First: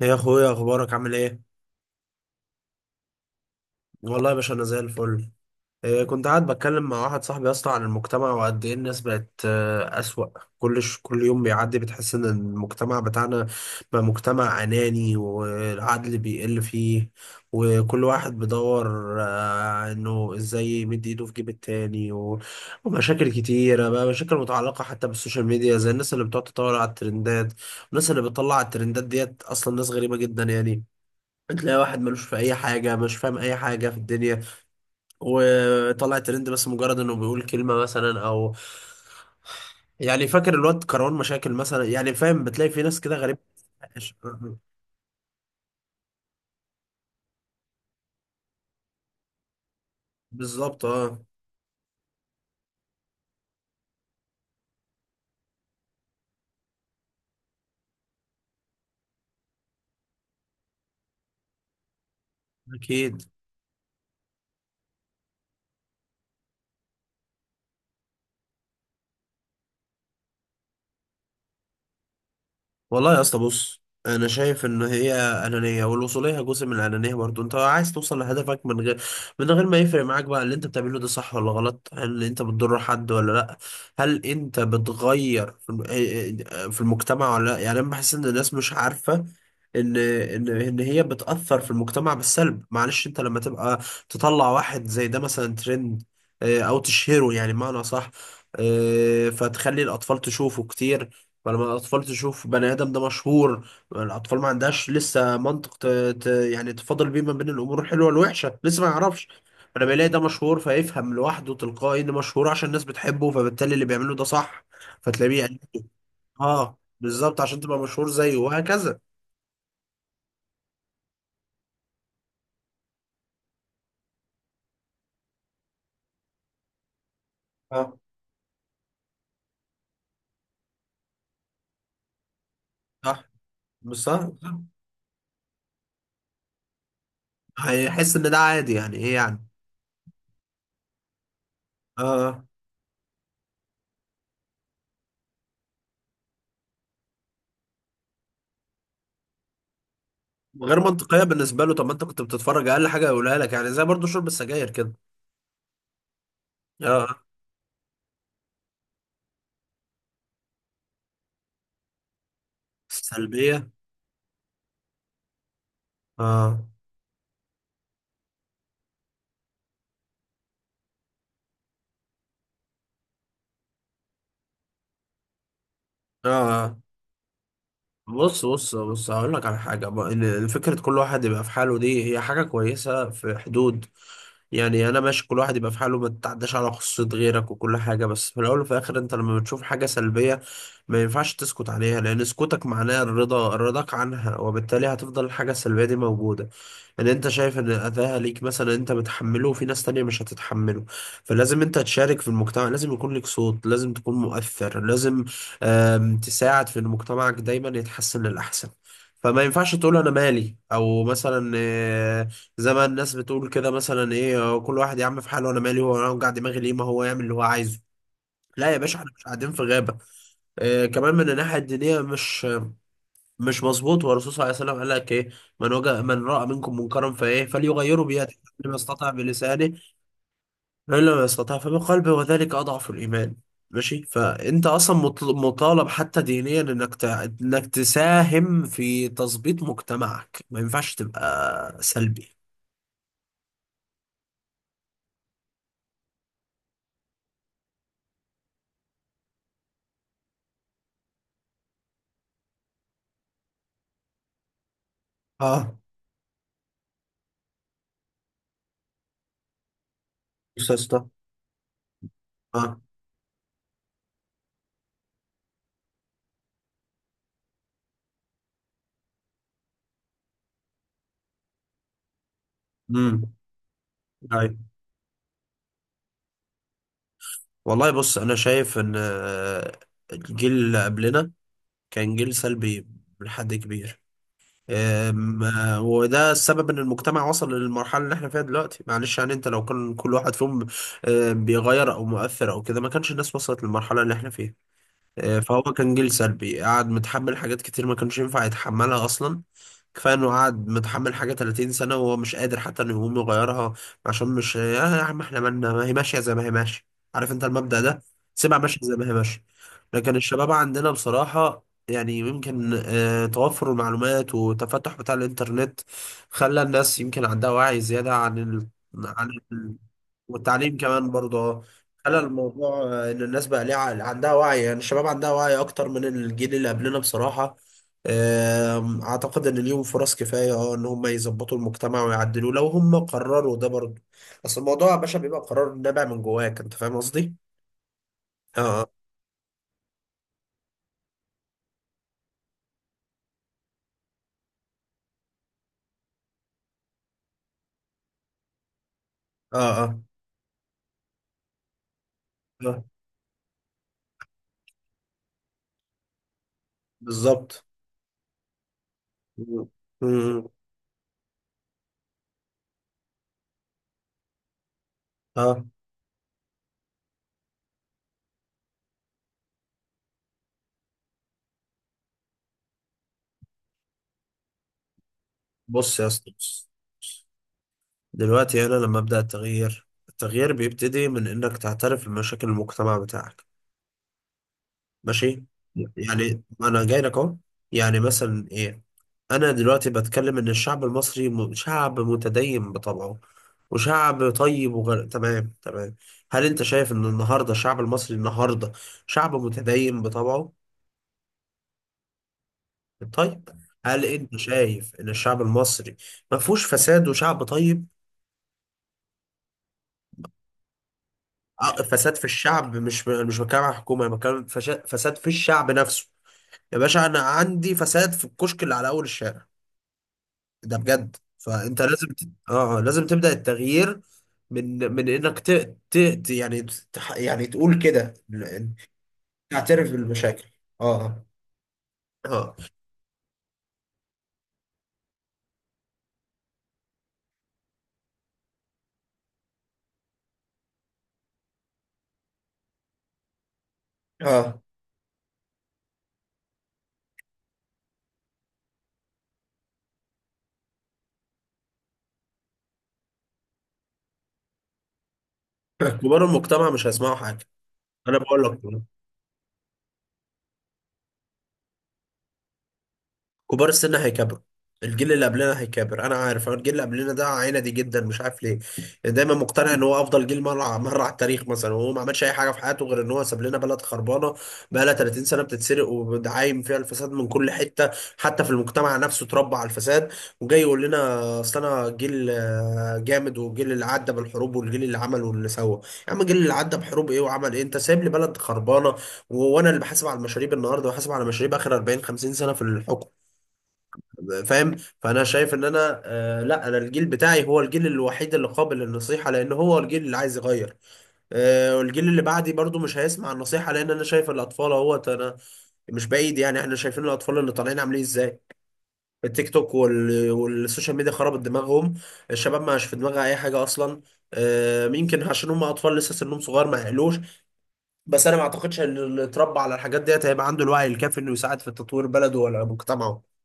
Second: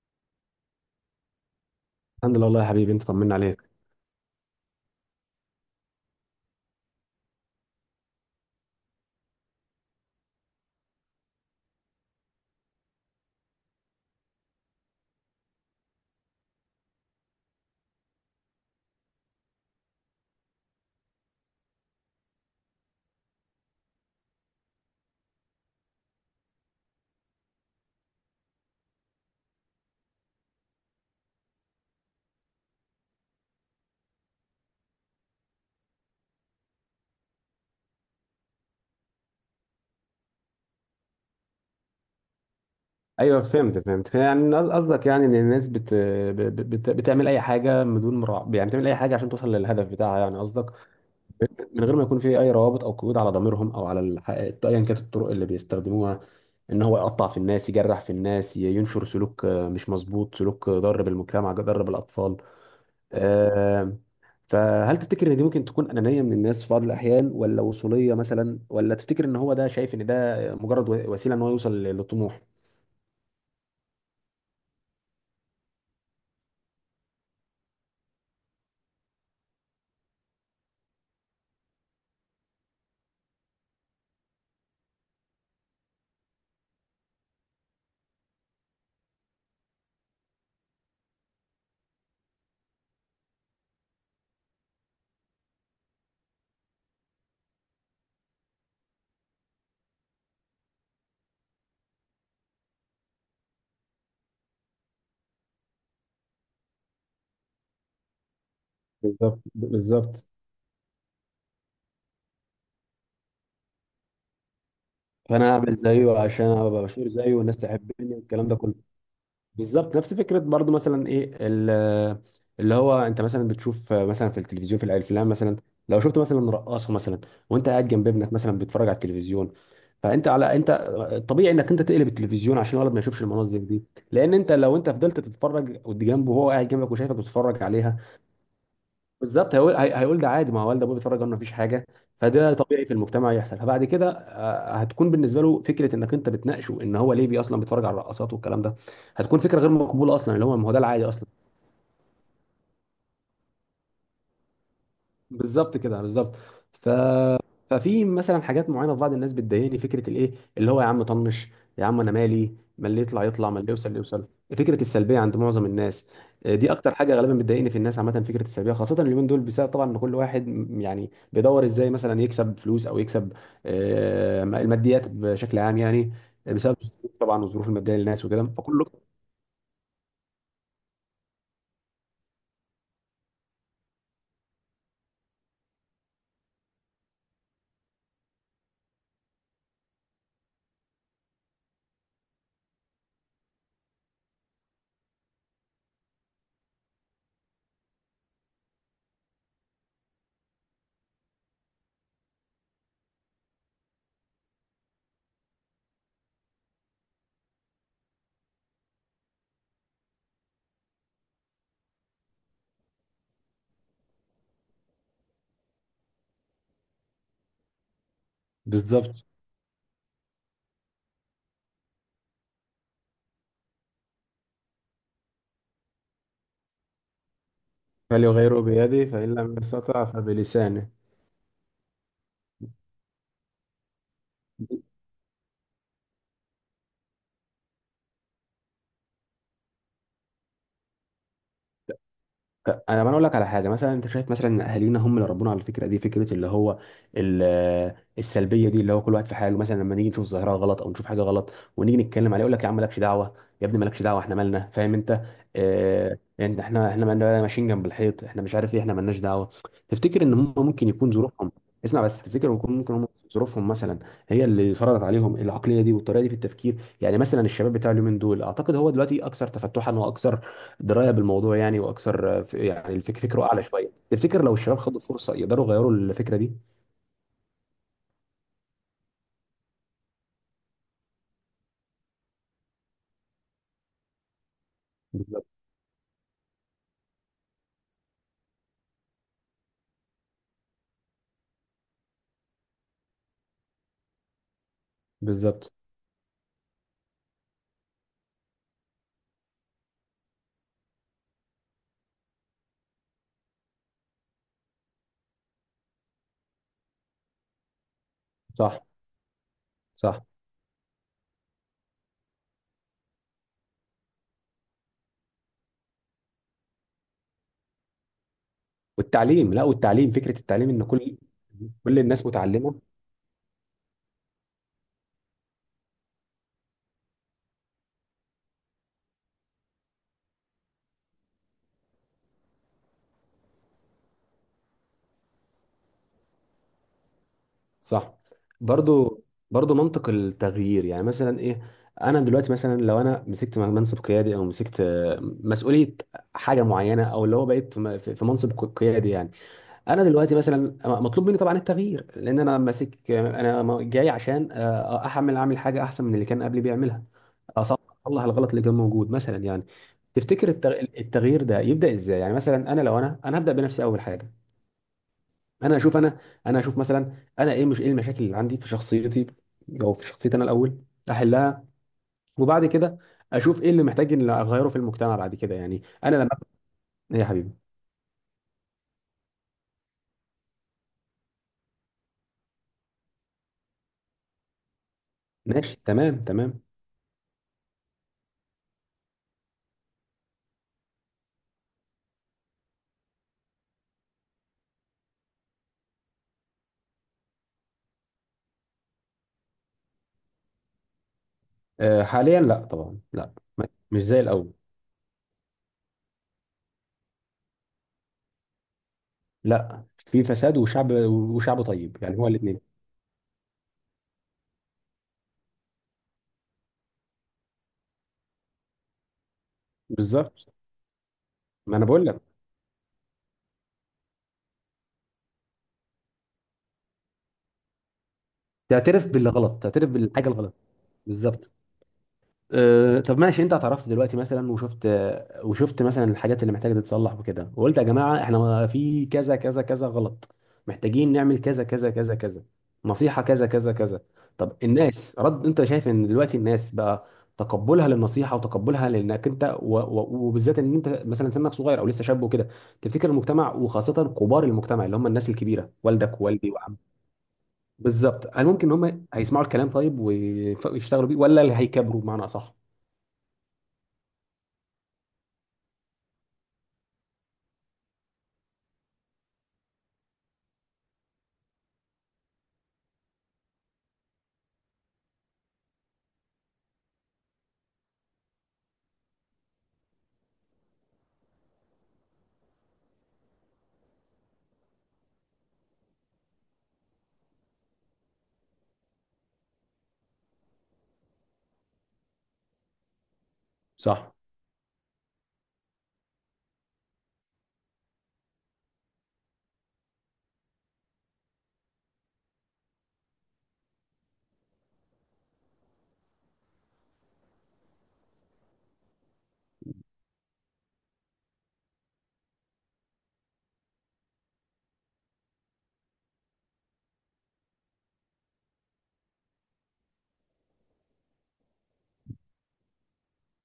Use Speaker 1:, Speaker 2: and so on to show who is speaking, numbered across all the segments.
Speaker 1: يا اخويا، اخبارك عامل ايه؟
Speaker 2: الحمد لله والله يا حبيبي انت طمنا عليك.
Speaker 1: والله يا باشا انا زي الفل. إيه، كنت قاعد بتكلم مع واحد صاحبي يا اسطى عن المجتمع وقد ايه الناس بقت اسوأ. كل يوم بيعدي بتحس ان المجتمع بتاعنا بقى مجتمع اناني، والعدل بيقل فيه، وكل واحد بيدور انه ازاي يمد ايده في جيب التاني ومشاكل كتيرة بقى، مشاكل متعلقة حتى بالسوشيال ميديا، زي الناس اللي بتقعد تطور على الترندات، والناس اللي بتطلع على الترندات ديت اصلا ناس غريبة جدا يعني. تلاقي واحد ملوش في اي حاجه، مش فاهم اي حاجه في الدنيا، وطلع ترند بس مجرد انه بيقول كلمه مثلا، او يعني فاكر الواد كروان مشاكل مثلا، يعني فاهم، بتلاقي في ناس كده غريبه.
Speaker 2: ايوه، فهمت يعني قصدك يعني ان الناس بتعمل اي حاجه بدون مراع، يعني بتعمل اي حاجه عشان توصل للهدف بتاعها، يعني قصدك
Speaker 1: بالظبط، اه.
Speaker 2: من غير ما يكون في اي روابط او قيود على ضميرهم او على ايا كانت الطرق اللي بيستخدموها ان هو يقطع في الناس، يجرح في الناس، ينشر سلوك مش مظبوط، سلوك ضار بالمجتمع ضار بالاطفال.
Speaker 1: اكيد.
Speaker 2: آه، فهل تفتكر ان دي ممكن تكون انانيه من الناس في بعض الاحيان، ولا وصوليه مثلا، ولا تفتكر ان هو ده شايف ان ده مجرد وسيله ان هو يوصل للطموح؟
Speaker 1: والله يا اسطى بص، انا شايف ان هي انانيه، والوصوليه جزء من الانانيه برضو. انت عايز توصل لهدفك من غير ما يفرق معاك بقى اللي انت بتعمله ده صح ولا غلط، هل انت بتضر حد ولا لا، هل انت بتغير في في المجتمع ولا لا. يعني انا بحس ان الناس مش عارفه ان هي بتاثر في المجتمع بالسلب. معلش، انت لما تبقى تطلع واحد زي ده مثلا ترند او تشهره، يعني معنى صح، فتخلي الاطفال تشوفه كتير. فلما الأطفال تشوف بني آدم ده مشهور، الأطفال ما عندهاش لسه منطق يعني تفاضل بيه ما بين الأمور الحلوة والوحشة، لسه ما يعرفش.
Speaker 2: بالظبط
Speaker 1: فلما بيلاقي ده
Speaker 2: بالظبط
Speaker 1: مشهور، فيفهم لوحده تلقائي إن مشهور عشان الناس بتحبه، فبالتالي اللي بيعمله ده صح. فتلاقيه
Speaker 2: فانا
Speaker 1: يعني.
Speaker 2: اعمل زيه عشان
Speaker 1: آه
Speaker 2: ابقى مشهور زيه
Speaker 1: بالظبط،
Speaker 2: والناس
Speaker 1: عشان تبقى مشهور
Speaker 2: تحبني
Speaker 1: زيه
Speaker 2: والكلام ده كله.
Speaker 1: وهكذا.
Speaker 2: بالظبط، نفس فكره برضو. مثلا ايه، اللي هو انت مثلا بتشوف مثلا في التلفزيون، في الافلام مثلا، لو شفت مثلا رقاصه مثلا، وانت قاعد
Speaker 1: اه.
Speaker 2: جنب ابنك مثلا بيتفرج على التلفزيون، فانت على انت طبيعي انك انت تقلب التلفزيون عشان الولد ما يشوفش
Speaker 1: صح،
Speaker 2: المناظر دي.
Speaker 1: مش صح؟
Speaker 2: لان انت لو انت فضلت تتفرج جنبه وهو قاعد جنبك وشايفك بتتفرج عليها،
Speaker 1: هيحس إن ده عادي، يعني إيه يعني.
Speaker 2: بالظبط هيقول هيقول ده عادي، ما هو والد ابوه بيتفرج عنه مفيش حاجه.
Speaker 1: آه آه.
Speaker 2: فده طبيعي في المجتمع يحصل. فبعد كده هتكون بالنسبه له فكره انك انت بتناقشه ان هو ليه بي اصلا بيتفرج على الرقصات والكلام ده، هتكون فكره غير مقبوله اصلا، اللي هو ما هو ده
Speaker 1: غير
Speaker 2: العادي
Speaker 1: منطقية
Speaker 2: اصلا.
Speaker 1: بالنسبة له. طب ما أنت كنت بتتفرج، أقل حاجة يقولها لك، يعني زي برضو شرب السجاير كده.
Speaker 2: بالظبط كده، بالظبط. ف
Speaker 1: آه.
Speaker 2: ففي مثلا حاجات معينه في بعض الناس بتضايقني، فكره الايه اللي هو يا عم طنش، يا عم انا مالي، ما اللي يطلع يطلع، ما
Speaker 1: سلبية.
Speaker 2: اللي يوصل اللي يوصل، فكره السلبيه عند معظم الناس.
Speaker 1: آه.
Speaker 2: دي اكتر حاجه غالبا بتضايقني في الناس عامه، فكره السلبيه، خاصه اليومين دول، بسبب طبعا ان كل واحد يعني بيدور ازاي مثلا يكسب فلوس او يكسب الماديات بشكل عام يعني.
Speaker 1: اه.
Speaker 2: بسبب طبعا الظروف الماديه للناس
Speaker 1: بص
Speaker 2: وكده
Speaker 1: بص
Speaker 2: فكله
Speaker 1: بص، هقول لك على حاجة بقى، فكرة كل واحد يبقى في حاله دي هي حاجة كويسة في حدود. يعني انا ماشي كل واحد يبقى في حاله، ما تتعداش على خصوصية غيرك وكل حاجة، بس في الاول وفي الاخر انت لما بتشوف حاجة سلبية ما ينفعش تسكت عليها، لان سكوتك معناه الرضا، رضاك عنها، وبالتالي هتفضل الحاجة السلبية دي موجودة. ان انت شايف ان اذاها ليك مثلا انت بتحمله، وفي ناس تانية مش هتتحمله. فلازم انت تشارك في المجتمع، لازم يكون لك صوت، لازم تكون مؤثر، لازم تساعد في ان مجتمعك دايما يتحسن للأحسن. فما ينفعش تقول انا مالي، او مثلا زي ما الناس بتقول كده مثلا ايه، كل واحد يا عم في حاله، انا مالي، هو انا وجع دماغي ليه، ما هو يعمل اللي هو عايزه. لا يا باشا، احنا مش
Speaker 2: بالظبط.
Speaker 1: قاعدين في غابة. آه، كمان من الناحية الدينية مش مظبوط. والرسول صلى الله عليه وسلم قال لك ايه؟ من وجد، من رأى منكم منكرا فليغيره بيده،
Speaker 2: فليغيره
Speaker 1: لما يستطع
Speaker 2: بيده، فان لم
Speaker 1: بلسانه،
Speaker 2: يستطع فبلسانه.
Speaker 1: فإن لم يستطع فبقلبه، وذلك أضعف الإيمان. ماشي، فانت اصلا مطالب حتى دينيا انك انك تساهم في تظبيط مجتمعك، ما ينفعش تبقى سلبي.
Speaker 2: انا ما اقول لك على حاجه، مثلا انت شايف مثلا ان اهالينا هم اللي ربونا على الفكره دي، فكره اللي هو السلبيه دي، اللي هو كل واحد في حاله. مثلا لما نيجي نشوف ظاهره غلط او نشوف حاجه غلط ونيجي نتكلم عليها يقول لك يا عم مالكش دعوه، يا ابني مالكش دعوه، احنا مالنا، فاهم انت؟
Speaker 1: اه.
Speaker 2: اه، انت احنا، احنا مالنا ماشيين جنب الحيط، احنا مش عارف ايه، احنا مالناش دعوه. تفتكر ان هم
Speaker 1: بص يا
Speaker 2: ممكن
Speaker 1: اسطى.
Speaker 2: يكون ظروفهم، اسمع بس، تفتكر ممكن، ممكن هم ظروفهم مثلا هي اللي فرضت عليهم العقليه دي والطريقه دي في التفكير؟ يعني مثلا الشباب بتاع اليومين دول اعتقد هو دلوقتي اكثر تفتحا واكثر درايه بالموضوع يعني، واكثر يعني
Speaker 1: امم.
Speaker 2: فكره اعلى شويه. تفتكر لو
Speaker 1: ايوه.
Speaker 2: الشباب خدوا فرصه يقدروا يغيروا الفكره دي؟
Speaker 1: والله بص انا شايف ان الجيل اللي قبلنا كان جيل سلبي لحد كبير. أم،
Speaker 2: بالظبط
Speaker 1: آه، وده السبب ان المجتمع وصل للمرحله اللي احنا فيها دلوقتي. معلش يعني انت لو كان كل واحد فيهم بيغير او مؤثر او كده، ما كانش الناس وصلت للمرحله اللي احنا فيها. فهو
Speaker 2: بالظبط.
Speaker 1: كان جيل سلبي، قعد متحمل حاجات كتير ما كانش ينفع يتحملها اصلا. كفايه انه قعد متحمل حاجه 30 سنه وهو مش قادر حتى انه يقوم يغيرها، عشان مش يا عم احنا مالنا، ما هي ماشيه زي ما هي ماشيه، عارف انت المبدأ ده، سيبها ماشيه
Speaker 2: صح
Speaker 1: زي ما هي ماشيه. لكن
Speaker 2: صح.
Speaker 1: الشباب عندنا بصراحه، يعني يمكن توفر المعلومات والتفتح بتاع الانترنت خلى الناس يمكن عندها وعي زياده عن
Speaker 2: والتعليم، لا
Speaker 1: ال...
Speaker 2: والتعليم، فكره التعليم
Speaker 1: والتعليم
Speaker 2: ان
Speaker 1: كمان
Speaker 2: كل
Speaker 1: برضه،
Speaker 2: كل
Speaker 1: خلى
Speaker 2: الناس
Speaker 1: الموضوع
Speaker 2: متعلمه.
Speaker 1: ان الناس بقى عندها وعي، يعني الشباب عندها وعي اكتر من الجيل اللي قبلنا بصراحة. اعتقد ان ليهم فرص كفاية اه ان هم يظبطوا المجتمع ويعدلوه لو هم قرروا ده برضه. اصل الموضوع يا باشا بيبقى قرار نابع من جواك، انت فاهم قصدي؟
Speaker 2: صح.
Speaker 1: اه اه.
Speaker 2: برضو برضو منطق التغيير، يعني مثلا ايه، انا دلوقتي مثلا لو انا مسكت منصب قيادي او مسكت مسؤوليه حاجه معينه، او اللي هو بقيت في منصب قيادي يعني،
Speaker 1: اه اه.
Speaker 2: انا دلوقتي مثلا مطلوب مني طبعا التغيير، لان انا
Speaker 1: آه،
Speaker 2: ماسك، انا جاي عشان آه، احمل اعمل حاجه احسن من اللي كان قبلي بيعملها.
Speaker 1: بالظبط.
Speaker 2: اصلح، أصلح الغلط اللي كان موجود مثلا يعني.
Speaker 1: مم. مم.
Speaker 2: تفتكر التغيير ده يبدا ازاي؟ يعني مثلا انا لو انا هبدا بنفسي اول حاجه.
Speaker 1: اه،
Speaker 2: انا اشوف انا، انا اشوف مثلا، انا ايه، مش ايه المشاكل اللي عندي في شخصيتي او في شخصيتي انا الاول، احلها، وبعد كده اشوف ايه اللي محتاج ان اغيره في المجتمع بعد كده، يعني
Speaker 1: بص يا
Speaker 2: انا لما.
Speaker 1: اسطى بص.
Speaker 2: يا حبيبي،
Speaker 1: دلوقتي انا لما ابدا التغيير، التغيير بيبتدي من انك تعترف بمشاكل المجتمع بتاعك. ماشي.
Speaker 2: ماشي تمام
Speaker 1: يعني
Speaker 2: تمام.
Speaker 1: ما انا جاي لك اهو. يعني مثلا ايه؟ انا دلوقتي بتكلم ان الشعب المصري شعب متدين بطبعه وشعب طيب وغير، تمام تمام. هل انت شايف ان النهارده الشعب المصري النهارده شعب متدين بطبعه؟
Speaker 2: حاليا لا طبعا لا.
Speaker 1: طيب.
Speaker 2: مش
Speaker 1: هل
Speaker 2: زي
Speaker 1: انت
Speaker 2: الاول.
Speaker 1: شايف ان الشعب المصري ما فيهوش فساد وشعب طيب؟
Speaker 2: لا، في فساد وشعب، وشعب طيب
Speaker 1: فساد
Speaker 2: يعني،
Speaker 1: في
Speaker 2: هو الاثنين.
Speaker 1: الشعب، مش بتكلم عن الحكومه، أنا بتكلم فساد في الشعب نفسه. يا باشا انا عندي فساد في الكشك اللي على اول الشارع،
Speaker 2: بالظبط،
Speaker 1: ده بجد.
Speaker 2: ما
Speaker 1: فانت
Speaker 2: انا
Speaker 1: لازم
Speaker 2: بقول لك،
Speaker 1: اه اه، لازم تبدا التغيير من انك يعني يعني تقول كده
Speaker 2: تعترف باللي غلط، تعترف
Speaker 1: تعترف
Speaker 2: بالحاجه
Speaker 1: بالمشاكل.
Speaker 2: الغلط.
Speaker 1: اه.
Speaker 2: بالظبط.
Speaker 1: اه.
Speaker 2: أه، طب ماشي، انت اعترفت دلوقتي مثلا وشفت، وشفت مثلا الحاجات اللي محتاجه تتصلح وكده، وقلت يا جماعه احنا في كذا كذا كذا غلط، محتاجين نعمل كذا كذا كذا كذا، نصيحه كذا كذا كذا. طب
Speaker 1: اه.
Speaker 2: الناس، رد، انت شايف ان دلوقتي الناس بقى تقبلها للنصيحه وتقبلها لانك انت وبالذات ان انت مثلا سنك صغير او لسه شاب وكده، تفتكر المجتمع وخاصه كبار المجتمع اللي هم الناس الكبيره، والدك
Speaker 1: كبار
Speaker 2: ووالدي
Speaker 1: المجتمع
Speaker 2: وعم،
Speaker 1: مش هيسمعوا حاجه. انا
Speaker 2: بالظبط،
Speaker 1: بقول
Speaker 2: هل
Speaker 1: لك
Speaker 2: ممكن ان هم هيسمعوا الكلام طيب ويف- ويشتغلوا بيه، ولا اللي هيكبروا بمعنى اصح؟
Speaker 1: كبار السن هيكبروا، الجيل اللي قبلنا هيكبر. انا عارف أنا الجيل اللي قبلنا ده عينه دي جدا، مش عارف ليه يعني، دايما مقتنع ان هو افضل جيل مره مره على التاريخ مثلا، وهو ما عملش اي حاجه في حياته غير ان هو ساب لنا بلد خربانه بقى لها 30 سنه بتتسرق، وعايم فيها الفساد من كل حته، حتى في المجتمع نفسه اتربى على الفساد. وجاي يقول لنا اصل انا جيل جامد، والجيل اللي عدى بالحروب، والجيل اللي عمل واللي سوى. يا عم، الجيل اللي عدى بحروب ايه وعمل ايه؟ انت سايب لي بلد خربانه، وانا اللي بحاسب على المشاريب النهارده، وحاسب على مشاريب اخر 40 50 سنه في الحكم.
Speaker 2: صح.
Speaker 1: فاهم؟ فانا شايف ان انا آه، لا، انا الجيل بتاعي هو الجيل الوحيد اللي قابل للنصيحه، لان هو الجيل اللي عايز يغير. آه، والجيل اللي بعدي برضو مش هيسمع النصيحه، لان انا شايف الاطفال اهوت انا، مش بعيد يعني، احنا شايفين الاطفال اللي طالعين عاملين ازاي. التيك توك والسوشيال ميديا خربت دماغهم. الشباب ما عادش في دماغها اي حاجه اصلا. آه، يمكن عشان هم اطفال لسه سنهم صغير ما يعقلوش، بس انا ما اعتقدش ان اللي اتربى على الحاجات ديت هيبقى عنده الوعي الكافي انه يساعد في تطوير بلده ولا مجتمعه،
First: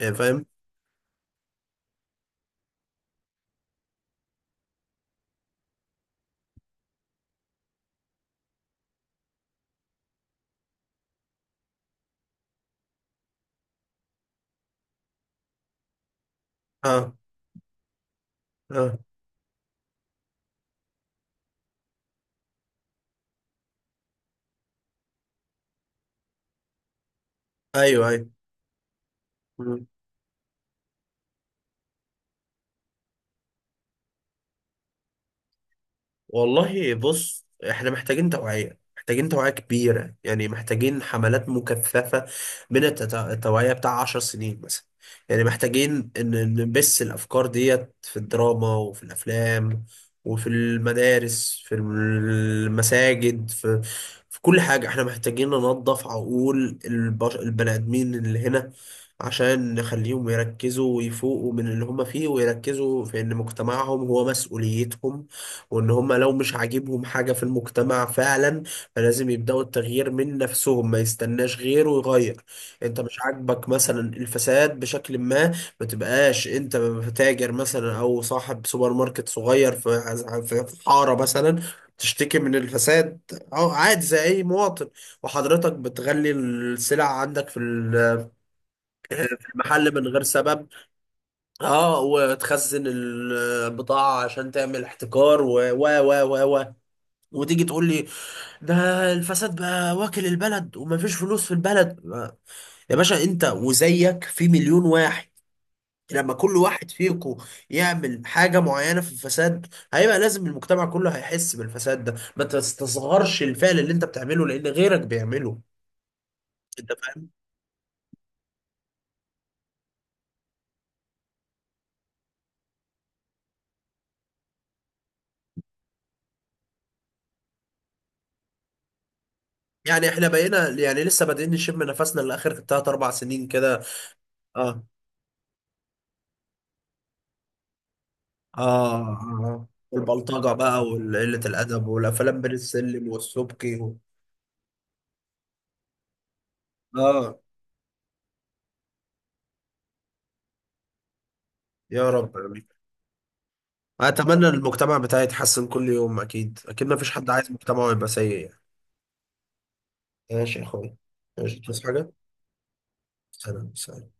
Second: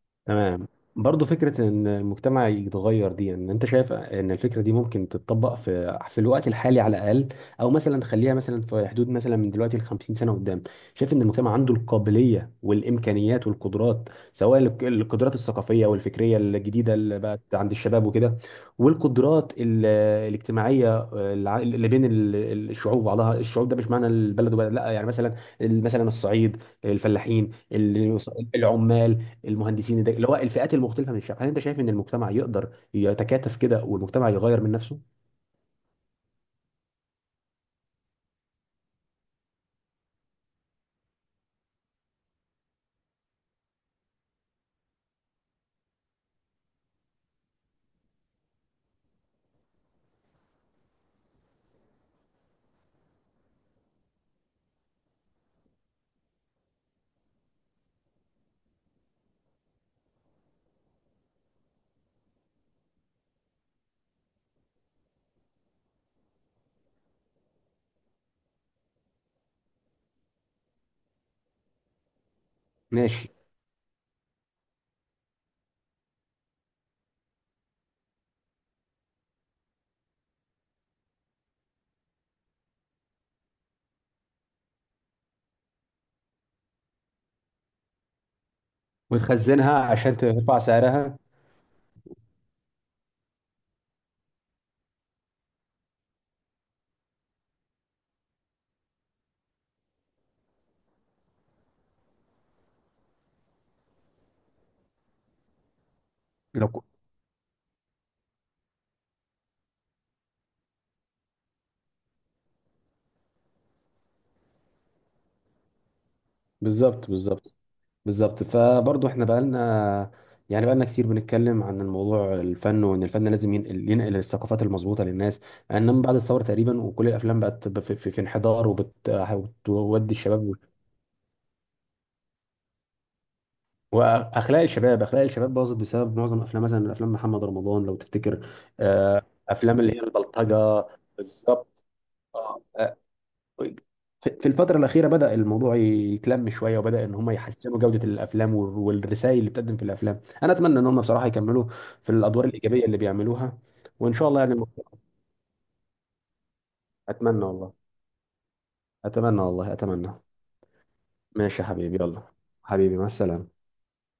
Speaker 1: يعني فاهم.
Speaker 2: تمام. برضه فكرة إن المجتمع يتغير دي، يعني أنت شايف إن الفكرة دي ممكن تتطبق في الوقت الحالي على الأقل، أو مثلا خليها مثلا في حدود، مثلا من دلوقتي ل 50 سنة قدام، شايف إن المجتمع عنده القابلية والإمكانيات والقدرات، سواء القدرات الثقافية والفكرية الجديدة
Speaker 1: اه
Speaker 2: اللي بقت عند الشباب وكده،
Speaker 1: اه.
Speaker 2: والقدرات الاجتماعية اللي بين الشعوب بعضها، الشعوب ده مش معنى البلد وبلد لا، يعني مثلا، مثلا الصعيد، الفلاحين،
Speaker 1: ايوه ايوه.
Speaker 2: العمال،
Speaker 1: مم.
Speaker 2: المهندسين، اللي هو الفئات المختلفه من الشعب، هل انت شايف ان المجتمع يقدر يتكاتف كده والمجتمع يغير من نفسه؟
Speaker 1: والله بص احنا محتاجين توعية، محتاجين توعية كبيرة، يعني محتاجين حملات مكثفة من التوعية بتاع 10 سنين مثلا، يعني محتاجين ان نبث الأفكار ديت في الدراما وفي الأفلام وفي المدارس، في المساجد، في كل حاجة. احنا محتاجين ننظف عقول البني آدمين اللي هنا، عشان نخليهم يركزوا ويفوقوا من اللي هم فيه، ويركزوا في ان مجتمعهم هو مسؤوليتهم، وان هم لو مش عاجبهم حاجة في المجتمع فعلا، فلازم يبدأوا التغيير من نفسهم، ما يستناش غيره يغير. انت مش
Speaker 2: ماشي.
Speaker 1: عاجبك مثلا الفساد بشكل ما، ما تبقاش انت تاجر مثلا او صاحب سوبر ماركت صغير في حارة مثلا، تشتكي من الفساد، اه عادي زي اي مواطن، وحضرتك بتغلي السلع عندك في
Speaker 2: وتخزنها
Speaker 1: المحل من
Speaker 2: عشان
Speaker 1: غير
Speaker 2: ترفع
Speaker 1: سبب،
Speaker 2: سعرها.
Speaker 1: اه، وتخزن البضاعة عشان تعمل احتكار و وتيجي تقول لي ده الفساد بقى واكل البلد ومفيش فلوس في البلد. يا باشا انت وزيك في مليون واحد، لما كل
Speaker 2: لو ك-
Speaker 1: واحد فيكم يعمل حاجة معينة في الفساد هيبقى لازم المجتمع كله هيحس بالفساد ده. ما تستصغرش الفعل اللي انت بتعمله لان غيرك بيعمله. انت
Speaker 2: بالظبط
Speaker 1: فاهم؟
Speaker 2: بالظبط. بالظبط، فبرضه احنا بقالنا، يعني بقالنا كتير بنتكلم عن الموضوع، الفن، وان الفن لازم ينقل، ينقل الثقافات المظبوطه للناس، انما بعد الثوره تقريبا وكل الافلام بقت في انحدار،
Speaker 1: يعني
Speaker 2: وبتودي
Speaker 1: احنا
Speaker 2: الشباب،
Speaker 1: بقينا يعني لسه بادئين نشم نفسنا لاخر 3-4 سنين كده.
Speaker 2: واخلاق
Speaker 1: اه
Speaker 2: الشباب اخلاق الشباب باظت بسبب معظم افلام، مثلا افلام محمد رمضان لو تفتكر.
Speaker 1: اه اه،
Speaker 2: افلام اللي هي
Speaker 1: والبلطجة بقى
Speaker 2: البلطجه،
Speaker 1: وقلة
Speaker 2: بالظبط.
Speaker 1: الادب والافلام بين
Speaker 2: آه، آه،
Speaker 1: السلم
Speaker 2: في
Speaker 1: والسبكي و...
Speaker 2: الفتره الاخيره بدا الموضوع يتلم شويه، وبدا ان هم
Speaker 1: اه.
Speaker 2: يحسنوا جوده الافلام والرسائل اللي بتقدم في الافلام. انا اتمنى ان هم بصراحه يكملوا في
Speaker 1: يا رب،
Speaker 2: الادوار الايجابيه اللي بيعملوها، وان شاء الله
Speaker 1: اتمنى
Speaker 2: يعني.
Speaker 1: المجتمع بتاعي يتحسن كل يوم، اكيد اكيد ما فيش حد
Speaker 2: اتمنى
Speaker 1: عايز
Speaker 2: والله،
Speaker 1: مجتمعه يبقى سيء يعني.
Speaker 2: اتمنى والله اتمنى.
Speaker 1: ماشي يا اخويا. ماشي،
Speaker 2: ماشي يا
Speaker 1: تصحى
Speaker 2: حبيبي،
Speaker 1: حاجه؟
Speaker 2: يلا. حبيبي، مع السلامه.
Speaker 1: سلام سلام.